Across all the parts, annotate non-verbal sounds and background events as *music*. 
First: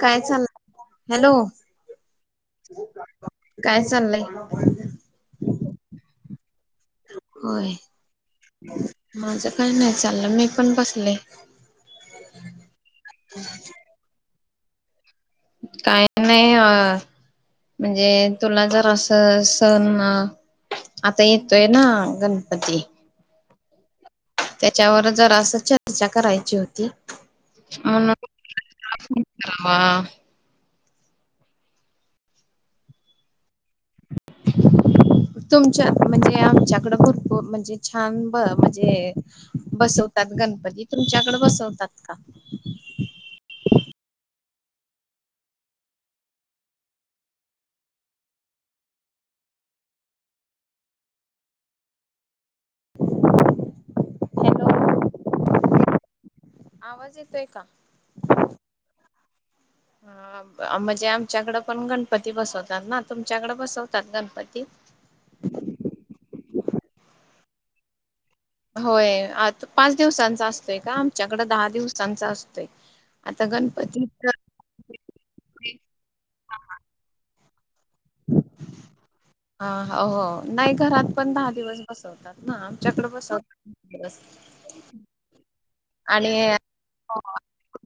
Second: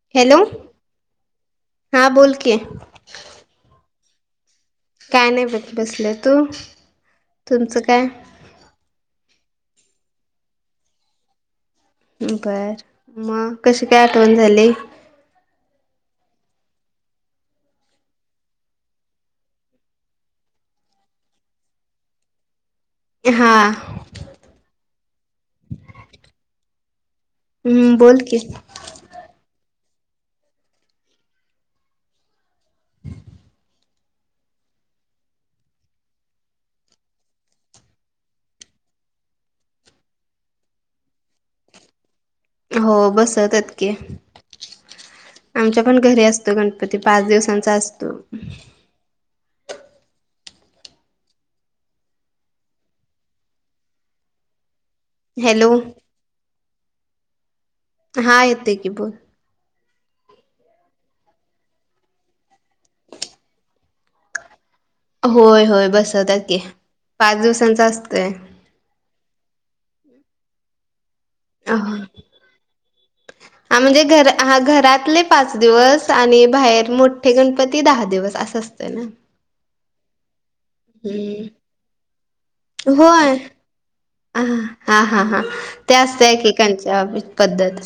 काय हॅलो चाललं, हॅलो? हा बोल की काय चाललंय, काय नाही ब बसलं तू, होय तुमचं काय माझ काय नाही, चाललं मी पण बसले. बरं मग कशी काय आठवण झाली, काही नाही अ, म्हणजे तुला जर अस सण, आता येतोय ना, गणपती. हां, त्याच्यावर जरा असं चर्चा करायची होती, हम्म म्हणून. बोल की म्हणून म्हटलं म, *inaudible* तुमच्या म्हणजे आमच्याकडे, भरपूर म्हणजे छान म्हणजे, बसवतात गणपती, तुमच्याकड बसवतात का? हो बसवत्यात की, आमच्या पण घरी असतो गणपती, पाच दिवसांचा असतो. Hello hello! आवाज येतोय का? हा येते की बोल, ह म्हणजे आमच्याकडं पण गणपती बसवतात ना, तुमच्याकडे बसवतात गणपती? होय होय बसवत्यात की, पाच दिवसांच असतय. होय आता पाच दिवसांचा असतोय, का आम त्याच्याकड दहा हा दिवसांचा असतोय, आता म्हणजे गणपती घर हा घरातले पाच दिवस, आणि बाहेर मोठे गणपती दहा दिवस असं असत ना, हा हो हो नाही, घरात पण दहा हम्म दिवस बसवतात ना, आमच्याकडे होय बसवतात दहा दिवस, हा हा, हा, हा त्या असत आणि एककांच्या हो पद्धत,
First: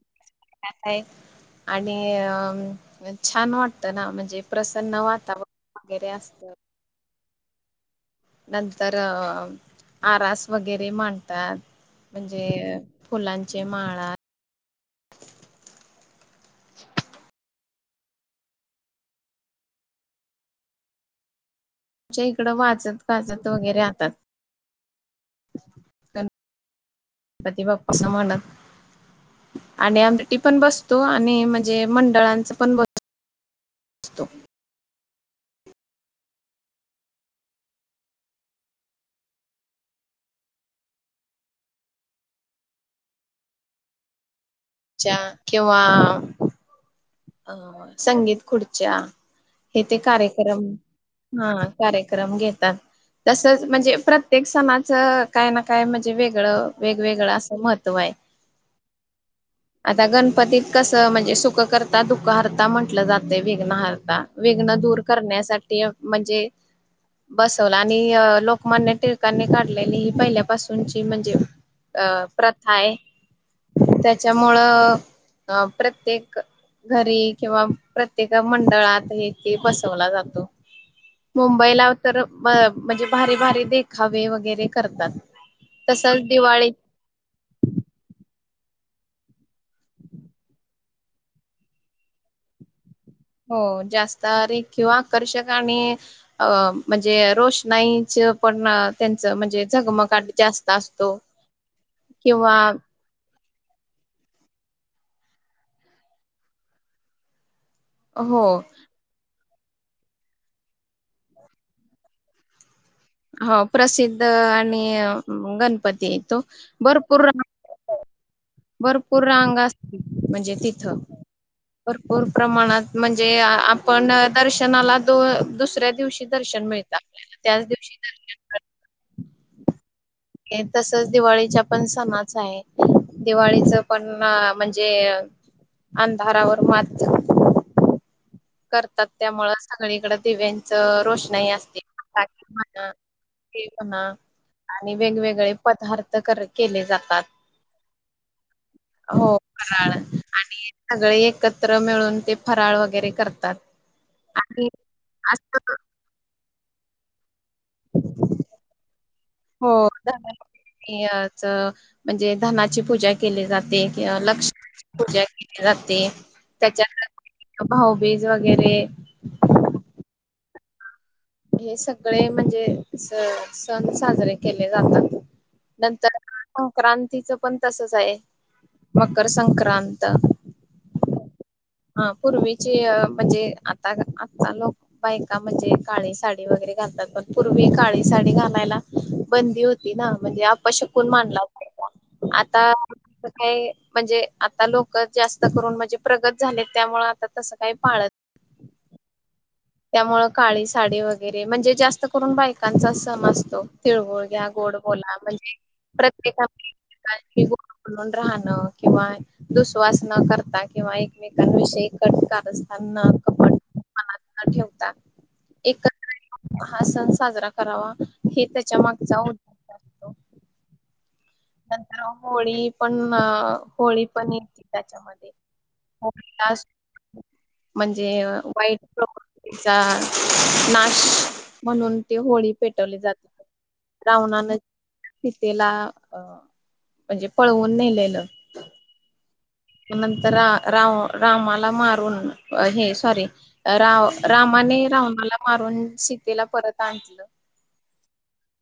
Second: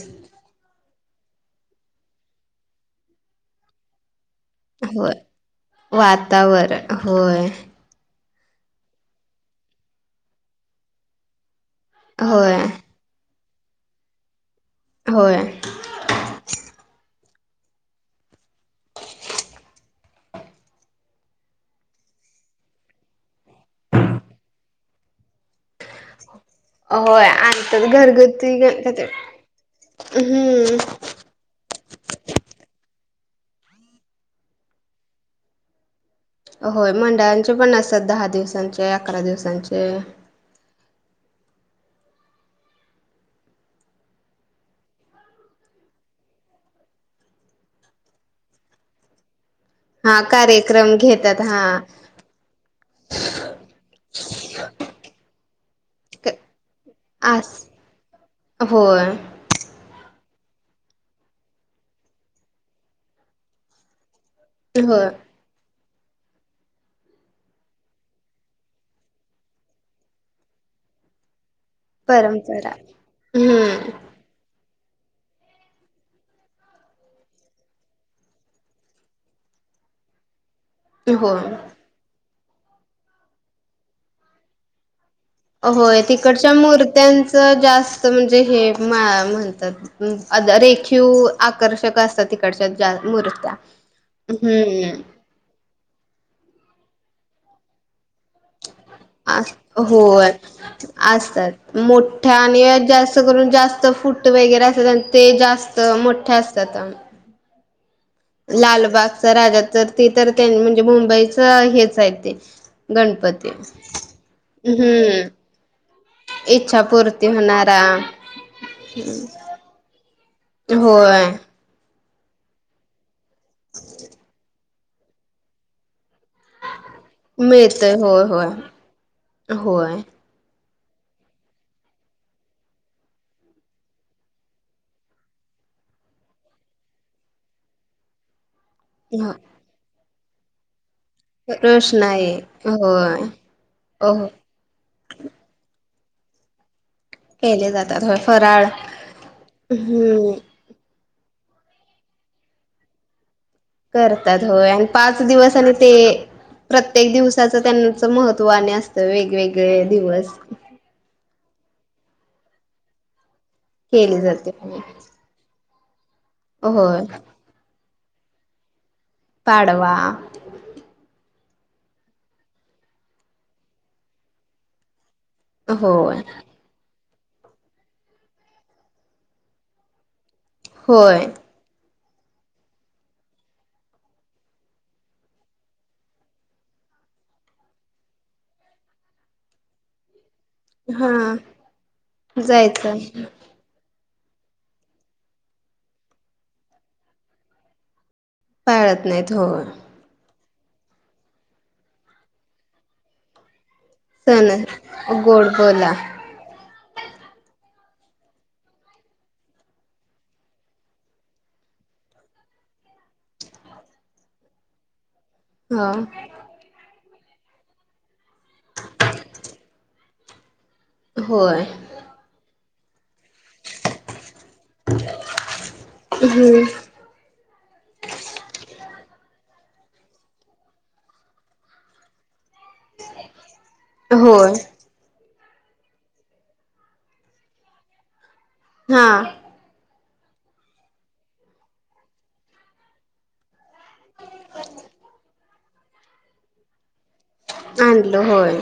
आणि अ छान वाटतं ना म्हणजे प्रसन्न वातावरण वगैरे असतं हो नंतर अ आरास वगैरे मांडतात म्हणजे होय फुलांचे माळ होय तच्या इकडं वाचत गजत वगैरे आतात होय गणपती आणिंत बाप्पा म्हणत घरगुती आणि आमटी पण हम्म बसतो आणि म्हणजे मंडळांच पण बस होय मंडळांचे पण असत दहा दिवसांचे अकरा दिवसांचे किंवा अ संगीत खुर्च्या हे ते कार्यक्रम हा कार्यक्रम घेतात तसंच म्हणजे प्रत्येक सणाचं काय ना काय म्हणजे वेगळं वेगवेगळं अस असं महत्व आहे *inaudible* होय आता गणपतीत कसं म्हणजे सुख करता दुखहरता म्हटलं जातय विघ्नहारता वेघनं दूर होय करण्यासाठी म्हणजे बसवला आणि लोकमान्य टिळकांनी काढलेली ही पहिल्यापासूनची म्हणजे अ प्रथा परंपरा आहे हम्म त्याच्यामुळं अ प्रत्येक घरी किंवा प्रत्येक मंडळात हे ते बसवला जातो होय मुंबईला तर म्हणजे भारी भारी देखावे वगैरे करतात होय तसच तिकडच्या दिवाळीत मूर्त्यांचं जास्त म्हणजे हे म्हणतात ् अ रेखीव आकर्षक असतात तिकडच्या ज मुर हो जास्तारी किंवा आकर्षक आणि म्हणजे रोषणाईच पण त्यांचं म्हणजे झगमगाट होय जास्त असतो. असतात मोठ्या किंवा आणि जास्त असं करून जास्त फूट वगैरे असतात ते जास्त मोठे असतात हो लालबागचा राजा तर ते तर त्यां म्हणजे मुंबईच हेच आहे ते गणपती हो प्रसिद्ध आणि हम्म अं गणपती आहे तो. इच्छापूर्ती भरपूर होणार तर भरपूर रांग असतील म्हणजे तिथं होय भरपूर प्रमाणात म्हणजे आपण दर्शनाला दो दुसऱ्या दिवशी दर्शन मिळत आपल्याला त्याच मिळतय दिवशी होय होय होय हे तसचं दिवाळीच्या पण सणाच आहे. दिवाळीच पण म्हणजे, अंधारावर मात करतात ह त्यामुळे सगळीकडं दिव्यांचं रोशन- नाही असतेय रोषणाई *unintelligible* म्हणा होय ते म्हणा हो हो आणि वेगवेगळे पदार्थ कर् केले जातात. केले जातात व्हय फराळ. हो फराळ हम्म सगळे एकत्र मिळून ते फराळ वगैरे करतात. करतात होय. आणि पाच दिवस आणि असं ते प्रत्येक दिवस्- दिवसाच त्यांच महत्त्व आणि असतं वेगवेगळे दिवस याच म्हणजे धनाची पूजा केली जाते केले किंव् जाते लक्ष्मी पूजा केली - जाते. होय त्याच्यानंतर भाऊबीज वगैरे- पाडवा. हे सगळे म्हणजे सण साजरे केले जातात. नंतर होय संक्रांतीच पण तसंच आहे. मकरसंक्रांत होय. हा पूर्वीचे म्हणजे आता आता लोक- बायका म्हणजे काळी साडी वगैरे घालतात पण पूर्वी काळी साडी घालायला बंदी होती ना म्हणजे आपशकून हा मानला आता जायचं काय म्हणजे आता लोक जास्त करून म्हणजे प्रगत झालेत त्यामुळे आता तसं काही पाळत पाळत नाहीत हो त्यामुं काळी साडी वगैरे म्हणजे जास्त करून बायकांचा सम असतो तिळबोळ घ्या सण गोड बोला गोड म्हणजे बोला प्रत्येका गड म्हणून राहणं किंवा- दुश्वास न करता किंवा एकमेकांविषयी कटकारस्थान न कपट- मनात ठेवता. हा एकत्र येऊन हा सण साजरा करावा, हे त्याच्या मागचा उद्- होय. होळी पण, होळी *unintelligible* त्याच्यामध्ये हम्म *unintelligible* म्हणजे वाईट प्र्- वृत्तीचा नाश म्हणून ती होळी पेटवली जाते. होय रावणानं सीतेला- अ् म्हणजे पळवून नेलेलं. हा. नंतर रा् राव् रामाला मारून हे सॉरी राव् रामाने रावणाला मारून सीतेला परत आणलं. आणलं होय.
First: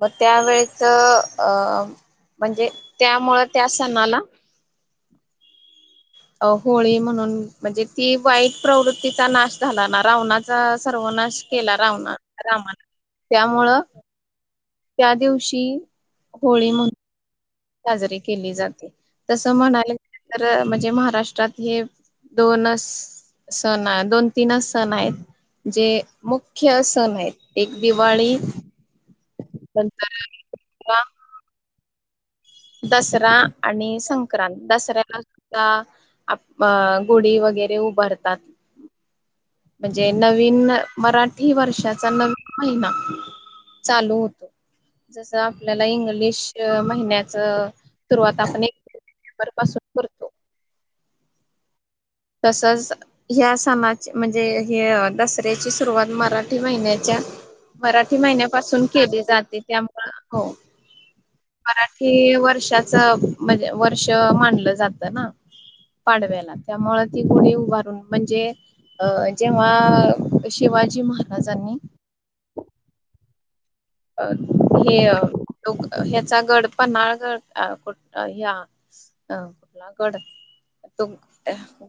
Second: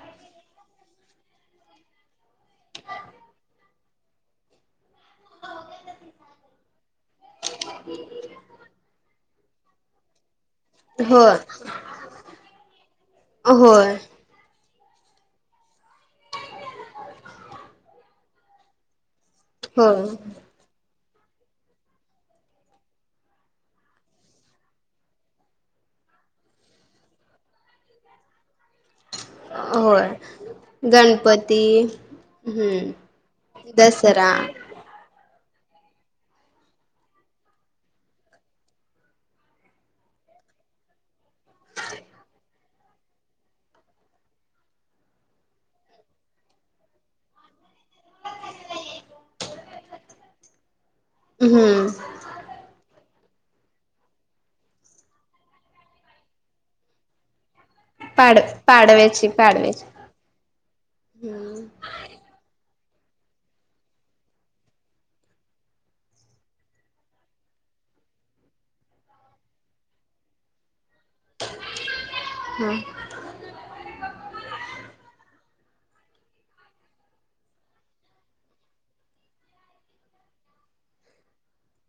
म् त्यावेेळेचं अ् म्हणजे त्यामुळं त्या सणाला अ् होळी म्हणून म्हणजे ती वाईट- प्रवृत्तीचा नाश झाला ना रावना्- होय सर्वनाश केला रावणानं, रामानं त्यामुळं होय त्या दिवशी होळी म्हणू- साजरी केली जाते. तर, हो म्हणाले तर म्हणजे महाराष्ट्रात हे दोनच सण दोन - तीनच सण आहेत. जे मुख्य सण आहेत- एक दिवाळी, होय. नंतर गणपती हम्म दसरा आणि दसरा संक्रांत, दसऱ्याला गुढी वगैरे उभारतात. म्हणजे नवीन मराठी वर्षाचा न महिना चालू होतो जस आपल्याला इंग्लिश महिन्यात रवात हम हम्म तसंच ह्या सणाची म्हणजे ह दसऱ्याची सुरुवात मराठी महिन्याच्या मराठी पाड महिन्यापासून केली पाडव्याची जाते पाडव्याची त्यामु हो मराठी वर्षाच म्हणजे वर्ष मानलं जात ना पाडव्याला त्यामुळे ती गुणी उभारून म्हणजे अ जेव्हा शिवाजी महाराजांनी नाही अ हेोक ह्याचा गड पनळगठ ह्या ह कोलाकोड तो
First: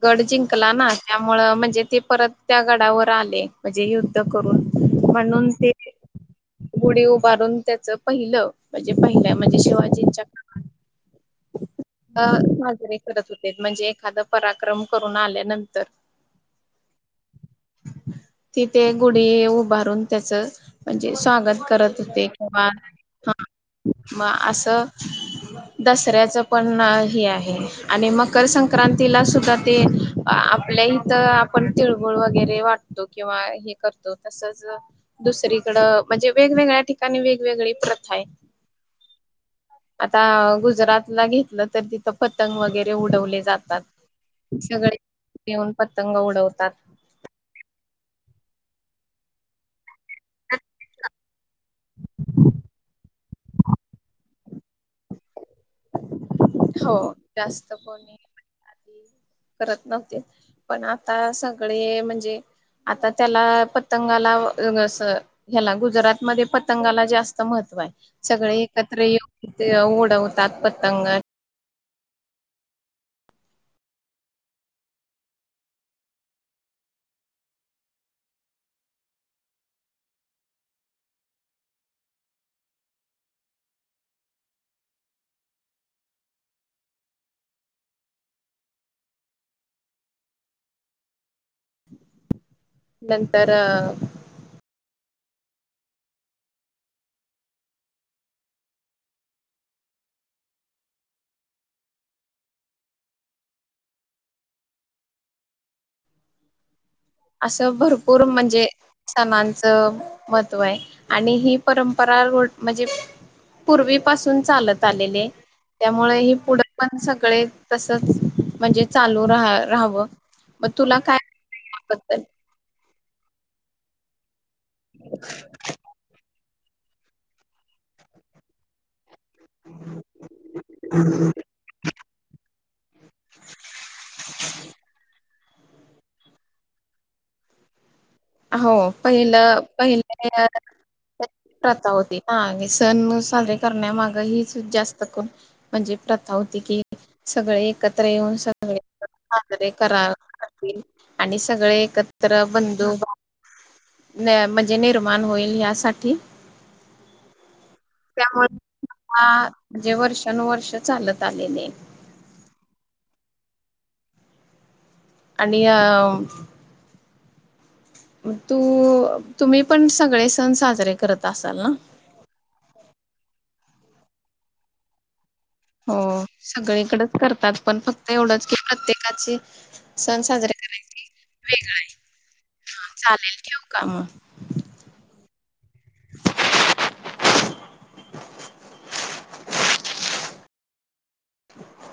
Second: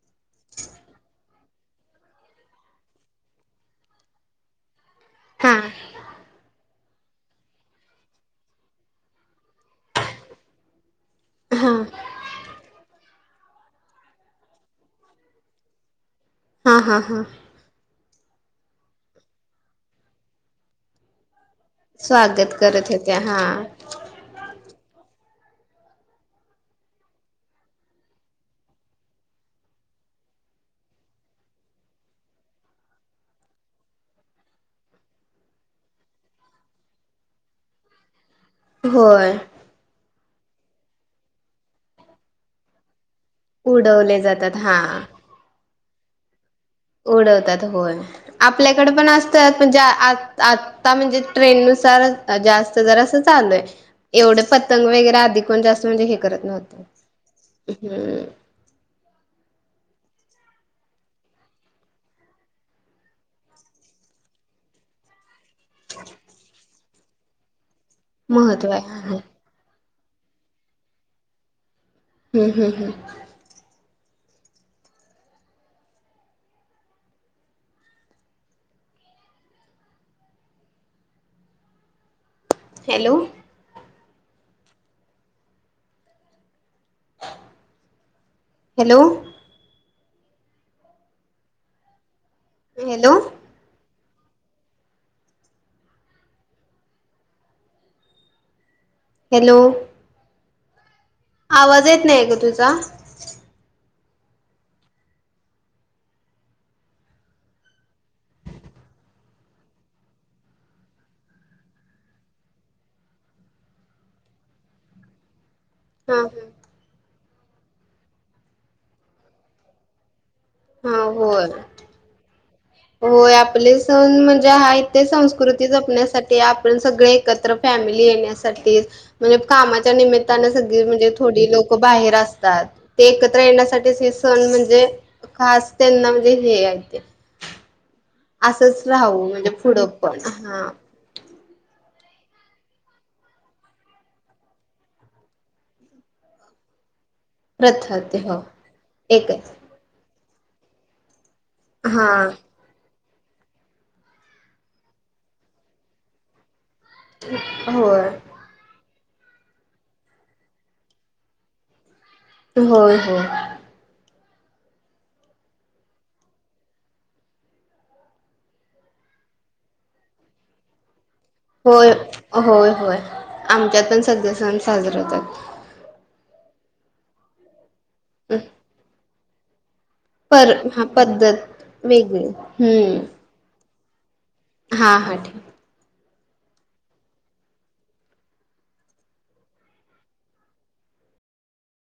गड जिंकला ना त्यामुळं म्हणजे ते परत त्या गडावर आले म्हणजे युद्ध करून म्हणून हा ते गुढी उभारून त्याच पहिलं म्हणजे पहिल्या म्हणजे शिवाजींच्या हा साजरे करत होते म्हणजे एखाद पराक्रम करून आल्यानंतर हा हा हा तिथे गुढी उभारून त्याच म्हणजे स्वागत करत होते स्वागत किंवा करत होत्या हा हं म् असं कऱ्याच पण हे आहे, आणि मकरसंक्रांतीला सुद्धा ते आपल्या इथं आ्- पण तिळगूळ वगैरे वाटतो किंवा हे करतो, तसच दुसरीकडं म्हणजे वेगवेगळ्या ठिकाणी वेगवेगळी प्रथा आहे. होय. आता गुजरात ला घेतलं तर तिथं पतंग वगैरे उडवले जात उडवले जातात हा सगळे येऊन पतंग उडवतात उडवतात होय आपल्याकडे पण असतात म्हणजे आ आता म्हणजे ट्रेन नुसार जास्त जरा असं चालय एवढे पतंग वगैरे आधिक पण जास्त म्हणजे हे करत नव्हतं हो जास्त कोणी हम् आधी करत नव्हते पण आता सगळे म्हणजे आता त्याला पतंगाला ह्याला गुजरातमध्येध्ये पतंगाला जास्त महत्त्व आहे सगळे महत्त्व आहे एकत्र हम्म येऊ ऊडऊ त आत्पतंग हम् हं् हं हॅलो हॅलो हॅलो नंतर हॅलो आवाज येत नाही ग तुझचा असं भरपूर म्हणजे सणांचं महत्त्व आहे आणि ही परंपरा म्हणजे पूर्वीपसून चालत आलेले त्यामुळे हा हे पुढे पण सगळे तसच म्हणजे चालू राहा राहावं मग तुला हा काय होय बद्दल होय आपले सण म्हणजे हा इथे संस्कृती जपण्यासाठी सग एकत्र फॅमिली येण्यासाठी म्हणजे कामाच्या निमित्ताने म्हणजे थोडी लोक बाहेर असतात ते एकत्र येण्यासाठी हे सण म्हणजे खस्त त्यांना म्हणजे ह हेये हो म्हणजे पहिलं पुढं पण पहिले हा प्रथा होती सण साजरे करण्यामाग हच जास्तण म्हणजे प्रथा होती कि सगळे प्रथा एकत्र ते हो येऊन एक आहे सगळेजरे करा लाग आणि सगळे हा एकत्र बंधू न मजे निर्माण होईल यासाठी हो त्यामुळे म म्हणजे वर्षानुवर्ष चालत आलेले होय हो आणि तू तुम्ही पण सगळे सण साजरे करत असाल ना होय होय होय आमच्यात पण सध्या सण साजरे होतात हो सगळीकडेच करतात पण फक्त एवढंच की प्रत्येकाची सण पर साजरे हा करायचे पद्धत वेगळा आहे वेगळी हम्म चालेल ठेव का मग हां हा ठीक आहे